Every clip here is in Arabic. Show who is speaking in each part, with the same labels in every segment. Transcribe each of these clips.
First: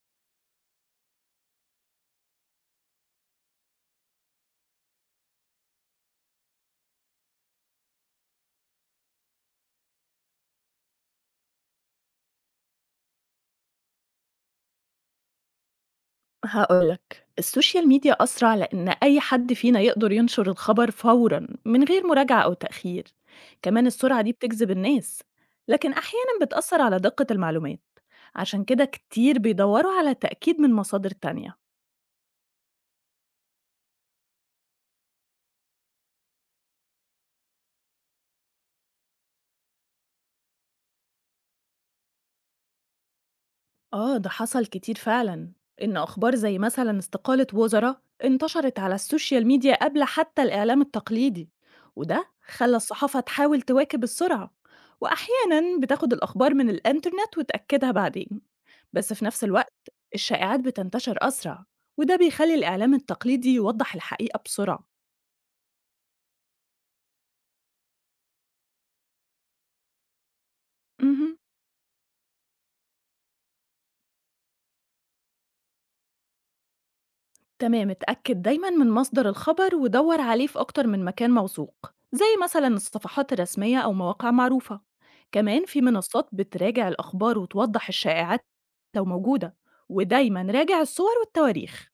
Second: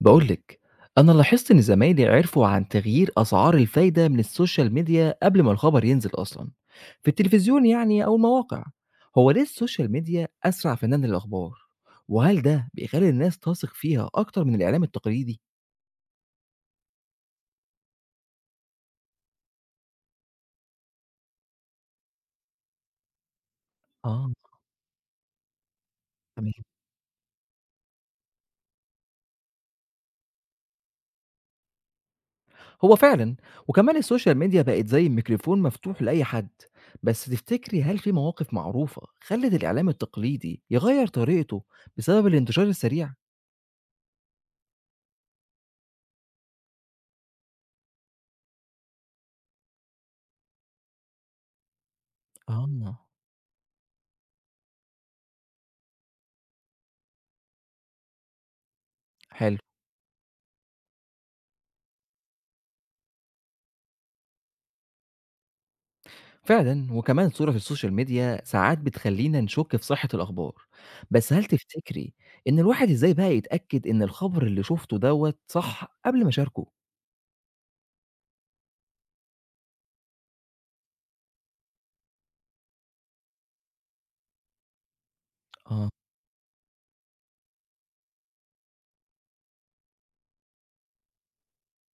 Speaker 1: بقول لك، أنا لاحظت إن زمايلي عرفوا عن تغيير أسعار الفايدة من السوشيال ميديا قبل ما الخبر ينزل أصلا في التلفزيون، يعني أو المواقع. هو ليه السوشيال ميديا أسرع فنان الأخبار؟ وهل ده بيخلي الناس تثق فيها أكتر من الإعلام التقليدي؟
Speaker 2: هاقول لك، السوشيال ميديا أسرع لإن أي حد فينا يقدر ينشر الخبر فورًا من غير مراجعة أو تأخير، كمان السرعة
Speaker 1: اه.
Speaker 2: دي بتجذب الناس، لكن أحيانًا
Speaker 1: تمام.
Speaker 2: بتأثر على دقة المعلومات، عشان كده كتير بيدوروا على تأكيد من مصادر تانية.
Speaker 1: هو فعلا، وكمان السوشيال ميديا بقت زي ميكروفون مفتوح لأي حد. بس تفتكري هل في مواقف معروفة خلت الإعلام التقليدي يغير طريقته بسبب الانتشار السريع؟
Speaker 2: آه ده حصل كتير فعلا، إن أخبار زي مثلا استقالة وزراء انتشرت على السوشيال ميديا قبل حتى الإعلام التقليدي، وده
Speaker 1: اه.
Speaker 2: خلى الصحافة تحاول تواكب السرعة وأحيانا بتاخد الأخبار من الإنترنت وتأكدها بعدين. بس في نفس
Speaker 1: حلو.
Speaker 2: الوقت الشائعات بتنتشر أسرع، وده بيخلي الإعلام التقليدي يوضح الحقيقة بسرعة.
Speaker 1: فعلًا، وكمان صورة في السوشيال ميديا ساعات بتخلّينا نشُك في صحة الأخبار. بس
Speaker 2: مهم.
Speaker 1: هل تفتكري إن الواحد إزاي بقى يتأكد إن الخبر اللي شُفته دوّة صح قبل ما أشاركه؟
Speaker 2: تمام، اتأكد دايما من مصدر الخبر ودور عليه في أكتر من مكان موثوق زي مثلا الصفحات الرسمية أو مواقع معروفة. كمان في
Speaker 1: آه.
Speaker 2: منصات بتراجع الأخبار وتوضح الشائعات لو موجودة، ودايما راجع الصور والتواريخ.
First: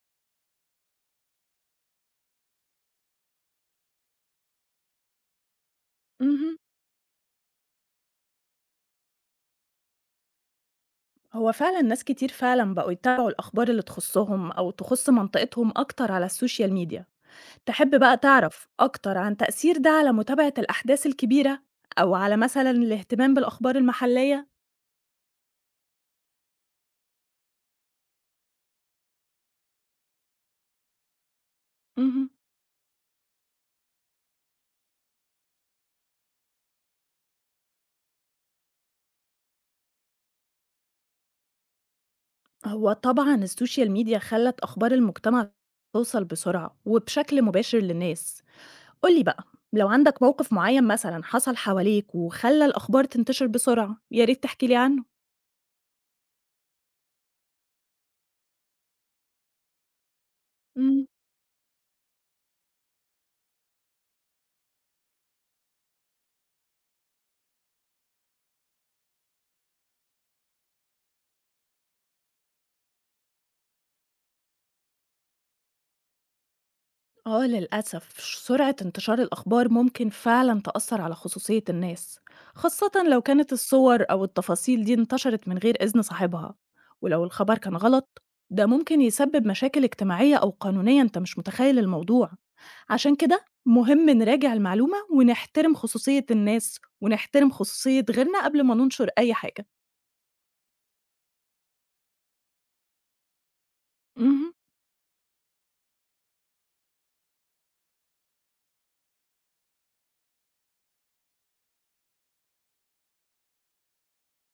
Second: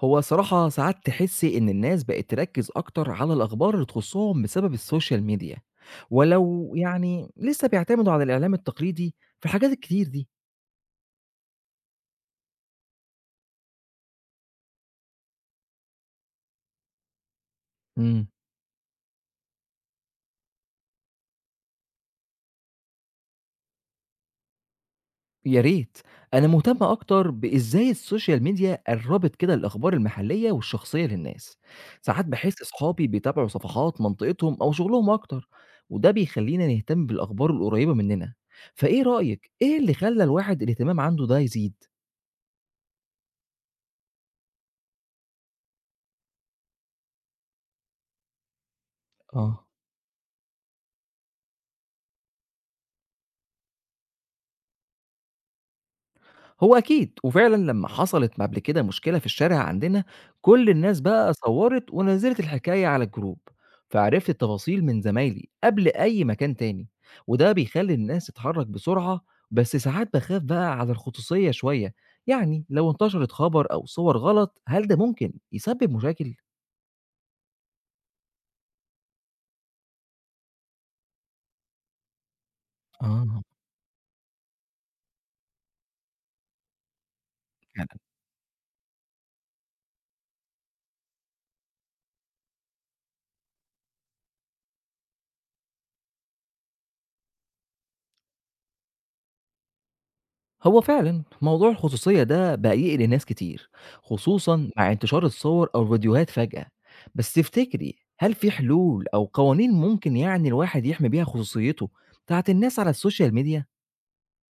Speaker 1: هو الصراحة ساعات تحسّي إن الناس بقت تركّز أكتر على الأخبار اللي تخُصّهم بسبب السوشيال ميديا،
Speaker 2: مهم.
Speaker 1: ولو لسه بيعتمدوا على الإعلام التقليدي في الحاجات الكتير دي.
Speaker 2: هو فعلا ناس كتير فعلا بقوا يتابعوا الأخبار اللي تخصهم أو تخص منطقتهم أكتر على السوشيال ميديا. تحب بقى
Speaker 1: إمم.
Speaker 2: تعرف أكتر عن تأثير ده على متابعة الأحداث الكبيرة أو على مثلا الاهتمام بالأخبار المحلية؟
Speaker 1: يا ريت، أنا مهتم أكتر بإزاي السوشيال ميديا قربت كده الأخبار المحلية والشخصية للناس. ساعات
Speaker 2: مهم.
Speaker 1: بحس أصحابي بيتابعوا صفحات منطقتهم أو شغلهم أكتر، وده بيخلينا نهتم بالأخبار القريبة مننا. فإيه رأيك، إيه اللي خلى الواحد الاهتمام عنده ده يزيد؟
Speaker 2: هو طبعًا السوشيال ميديا خلّت أخبار المجتمع توصل بسرعة وبشكل مباشر للناس. قُل لي بقى،
Speaker 1: آه.
Speaker 2: لو عندك موقف معيّن مثلًا حصل حواليك وخلّى الأخبار تنتشر بسرعة، يا ريت تحكي لي عنه.
Speaker 1: هو أكيد، وفعلًا لمّا حصلت قبل كده مشكلة في الشارع عندنا، كل الناس
Speaker 2: إمم.
Speaker 1: بقى صوّرت ونزّلت الحكاية على الجروب، فعرفت التفاصيل من زمايلي قبل أي مكان تاني، وده بيخلّي الناس تتحرّك بسرعة. بس ساعات باخاف بقى على الخصوصية شوية، لو انتشرت خبر أو صور غلط هل ده ممكن يسبب مشاكل؟
Speaker 2: آه للأسف سرعة انتشار الأخبار ممكن فعلا تأثر على خصوصية الناس، خاصة لو
Speaker 1: آه.
Speaker 2: كانت الصور أو التفاصيل دي انتشرت من غير إذن صاحبها. ولو الخبر كان غلط، ده ممكن يسبب مشاكل اجتماعية أو قانونية، أنت مش متخيل الموضوع. عشان كده مهم نراجع المعلومة ونحترم خصوصية الناس ونحترم خصوصية غيرنا قبل ما ننشر أي حاجة.
Speaker 1: هو فعلًا موضوع الخصوصية ده بقى يقلق ناس كتير،
Speaker 2: مهم.
Speaker 1: خصوصًا مع انتشار الصور أو الفيديوهات فجأة. بس تفتكري هل في حلول أو قوانين ممكن الواحد يحمي بيها خصوصيته بتاعة الناس على السوشيال ميديا؟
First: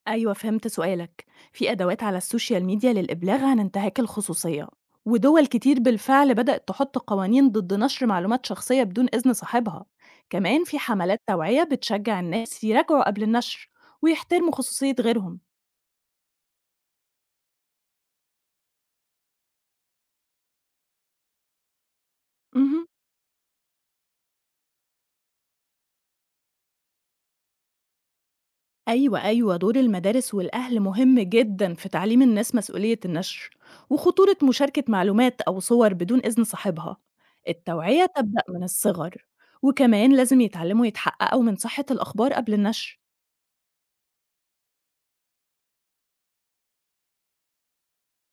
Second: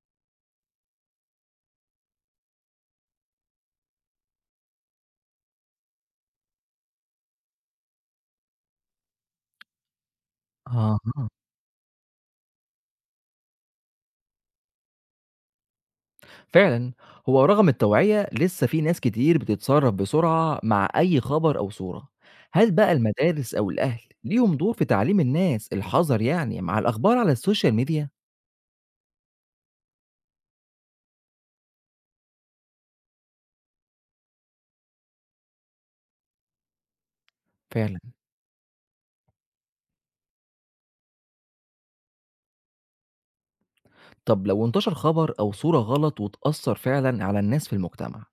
Speaker 2: أيوة فهمت سؤالك، في أدوات على السوشيال ميديا للإبلاغ عن انتهاك الخصوصية، ودول كتير بالفعل بدأت تحط قوانين ضد نشر معلومات شخصية بدون إذن صاحبها. كمان في
Speaker 1: أها،
Speaker 2: حملات توعية بتشجع الناس يراجعوا قبل النشر ويحترموا خصوصية غيرهم.
Speaker 1: فعلًا. هو رغم التوعية لسه في ناس كتير بتتصرف بسرعة مع أي خبر أو صورة، هل
Speaker 2: مهم.
Speaker 1: بقى المدارس أو الأهل ليهم دور في تعليم الناس الحذر مع الأخبار على السوشيال ميديا؟
Speaker 2: أيوة أيوة، دور المدارس والأهل مهم جدا في تعليم الناس مسؤولية النشر وخطورة مشاركة معلومات أو صور بدون إذن صاحبها.
Speaker 1: فعلًا.
Speaker 2: التوعية تبدأ من الصغر، وكمان لازم يتعلموا يتحققوا من صحة الأخبار قبل النشر.
Speaker 1: طب لو انتشر خبر أو صورة غلط واتأثّر فعلًا على الناس في المجتمع،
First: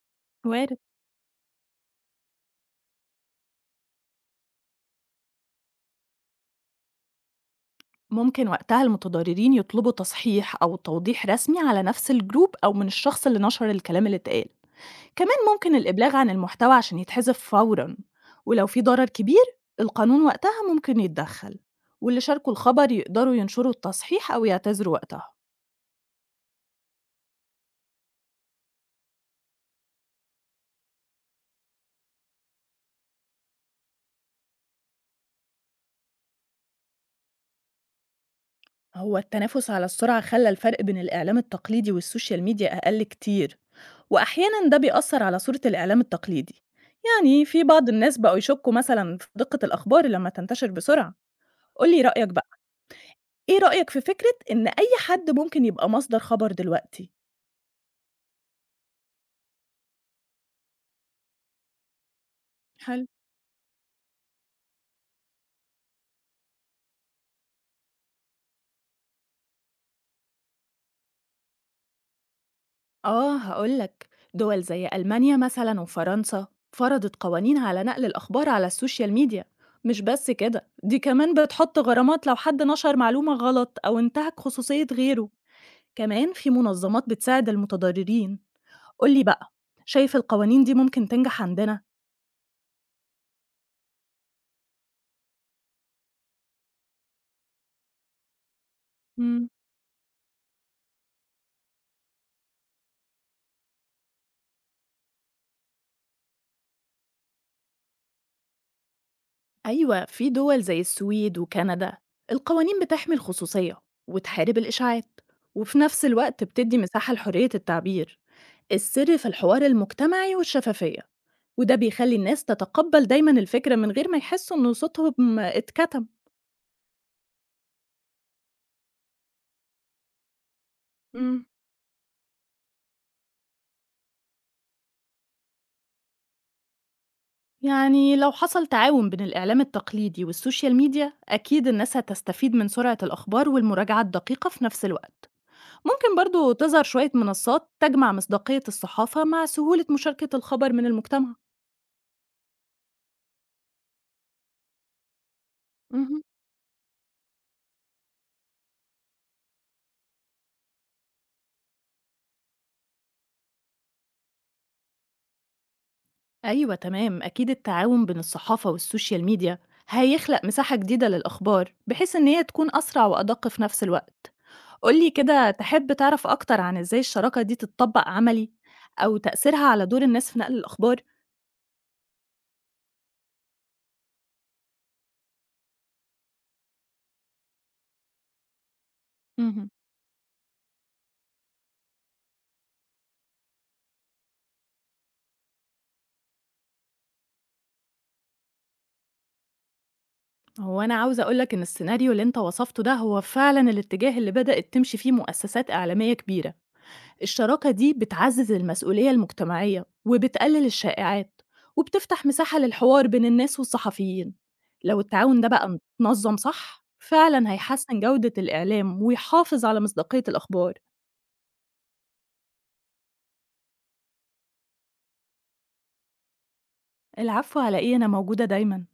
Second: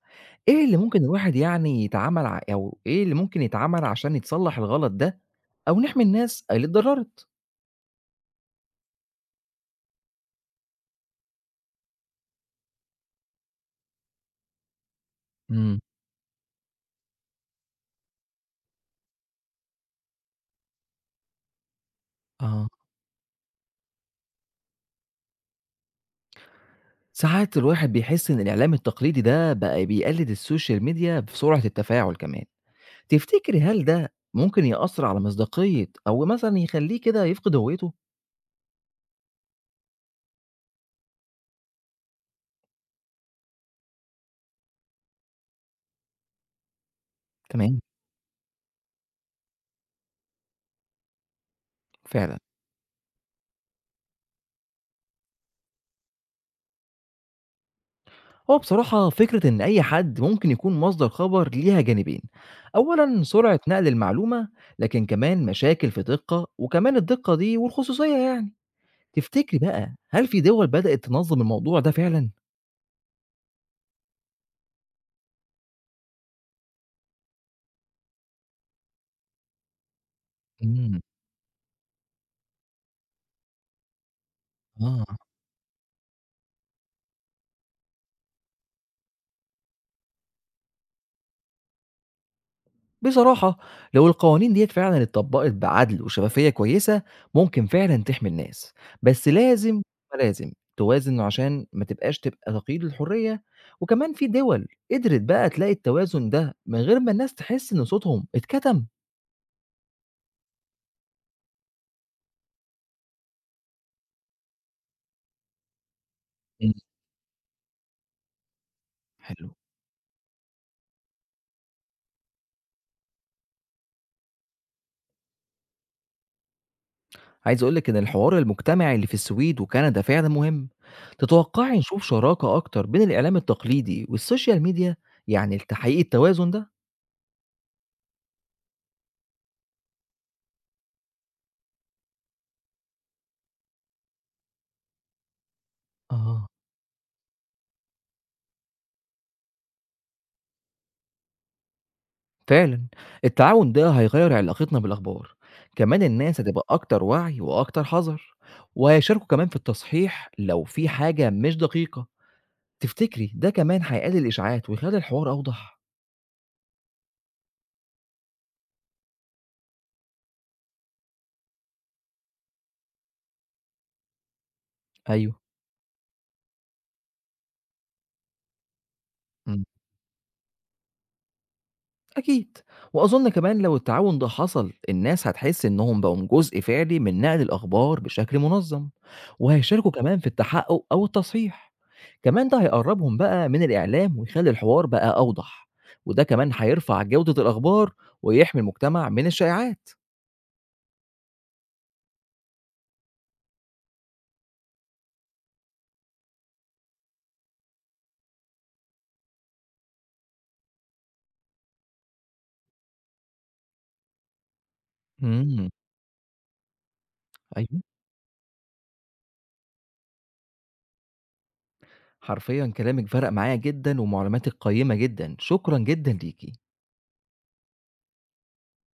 Speaker 1: إيه اللي
Speaker 2: وارد.
Speaker 1: ممكن الواحد يعني يتعامل ع أو إيه اللي ممكن يتعمل عشان يتصلّح الغلط ده أو نحمي الناس اللي اتضرّرت؟
Speaker 2: ممكن وقتها المتضررين يطلبوا تصحيح أو توضيح رسمي على نفس الجروب أو من الشخص اللي نشر الكلام اللي اتقال. كمان ممكن
Speaker 1: إمم،
Speaker 2: الإبلاغ عن المحتوى عشان يتحذف فورًا، ولو في ضرر كبير القانون وقتها ممكن يتدخل، واللي شاركوا
Speaker 1: آه.
Speaker 2: الخبر يقدروا ينشروا التصحيح أو يعتذروا وقتها.
Speaker 1: ساعات الواحد بيحس إن الإعلام التقليدي ده بقى بيقلد السوشيال ميديا بسرعة التفاعل كمان، تفتكري هل ده ممكن يأثّر على مصداقية أو مثلًا يخلّيه كده يفقد هويته؟
Speaker 2: هو التنافس على السرعة خلى الفرق بين الإعلام التقليدي والسوشيال ميديا أقل كتير، وأحيانا ده بيأثر على صورة الإعلام التقليدي، يعني في
Speaker 1: تمام،
Speaker 2: بعض الناس بقوا يشكوا مثلا في دقة الأخبار لما تنتشر بسرعة. قولي رأيك
Speaker 1: فعلًا.
Speaker 2: بقى، إيه رأيك في فكرة إن أي حد ممكن يبقى مصدر خبر دلوقتي؟
Speaker 1: هو بصراحة فكرة إن أي حد ممكن يكون مصدر خبر ليها جانبين،
Speaker 2: حلو.
Speaker 1: أولًا سرعة نقل المعلومة، لكن كمان مشاكل في دقة، وكمان الدقة دي والخصوصية، يعني تفتكري بقى هل في دول بدأت تنظم الموضوع ده فعلًا؟
Speaker 2: آه هقول لك، دول زي ألمانيا مثلا وفرنسا فرضت قوانين على نقل الأخبار على السوشيال ميديا. مش بس كده،
Speaker 1: إمم،
Speaker 2: دي كمان بتحط غرامات لو حد نشر معلومة غلط أو انتهك خصوصية
Speaker 1: آه.
Speaker 2: غيره. كمان في منظمات بتساعد المتضررين. قولي بقى، شايف القوانين دي ممكن تنجح عندنا؟
Speaker 1: بصراحة لو القوانين ديت فعلا اتطبقت بعدل وشفافية كويسة، ممكن فعلا تحمي الناس. بس
Speaker 2: مم.
Speaker 1: لازم توازن عشان ما تبقاش تبقى تقييد الحرية، وكمان في دول قدرت بقى تلاقي التوازن ده من غير ما الناس تحس ان صوتهم اتكتم.
Speaker 2: أيوة، في دول زي السويد وكندا القوانين بتحمي الخصوصية وتحارب الإشاعات، وفي نفس الوقت
Speaker 1: مم.
Speaker 2: بتدي مساحة لحرية التعبير. السر في
Speaker 1: حلو.
Speaker 2: الحوار المجتمعي والشفافية، وده بيخلي الناس تتقبل دايما الفكرة من غير ما يحسوا إن صوتهم اتكتم.
Speaker 1: عايز اقولك ان الحوار المجتمعي اللي في السويد وكندا فعلا مهم.
Speaker 2: مم.
Speaker 1: تتوقعي نشوف شراكة اكتر بين الاعلام التقليدي والسوشيال ميديا، يعني لتحقيق التوازن ده؟
Speaker 2: يعني لو حصل تعاون بين الإعلام التقليدي والسوشيال ميديا، أكيد الناس هتستفيد من سرعة الأخبار والمراجعة الدقيقة في نفس الوقت. ممكن
Speaker 1: اه.
Speaker 2: برضو تظهر شوية منصات تجمع مصداقية الصحافة مع سهولة مشاركة الخبر من المجتمع.
Speaker 1: فعلًا، التعاون ده هيغيّر علاقتنا بالأخبار، كمان
Speaker 2: مهم.
Speaker 1: الناس هتبقى أكتر وعي وأكتر حذر، وهيشاركوا كمان في التصحيح لو في حاجة مش دقيقة. تفتكري ده كمان هيقلل الإشاعات ويخلّي الحوار أوضح؟
Speaker 2: أيوه تمام، أكيد التعاون بين الصحافة والسوشيال ميديا هيخلق مساحة جديدة للأخبار بحيث إن هي تكون أسرع وأدق في نفس الوقت. قولي
Speaker 1: أيوه.
Speaker 2: كده، تحب تعرف أكتر عن إزاي الشراكة دي تتطبق عملي أو
Speaker 1: إمم.
Speaker 2: تأثيرها على دور الناس في نقل الأخبار؟
Speaker 1: أكيد، وأظن كمان لو التعاون ده حصل، الناس هتحس إنهم بقوا جزء فعلي من نقل الأخبار بشكل منظم،
Speaker 2: مهم.
Speaker 1: وهيشاركوا كمان في التحقق أو التصحيح، كمان ده هيقربهم بقى من الإعلام ويخلي الحوار بقى أوضح، وده كمان هيرفع جودة الأخبار ويحمي المجتمع من الشائعات.
Speaker 2: هو أنا عاوزة أقولك إن السيناريو اللي أنت وصفته ده هو فعلا الاتجاه اللي بدأت تمشي فيه مؤسسات إعلامية كبيرة. الشراكة دي بتعزز المسؤولية المجتمعية وبتقلل الشائعات وبتفتح مساحة للحوار بين الناس والصحفيين. لو التعاون ده
Speaker 1: امم.
Speaker 2: بقى متنظم صح، فعلا
Speaker 1: ايوه.
Speaker 2: هيحسن جودة الإعلام ويحافظ على مصداقية الأخبار.
Speaker 1: حرفيًا كلامك فرق معايا جدًا ومعلوماتك قيمة جدًا، شكرًا جدًا ليكِ.
Speaker 2: العفو على إيه، أنا موجودة دايما.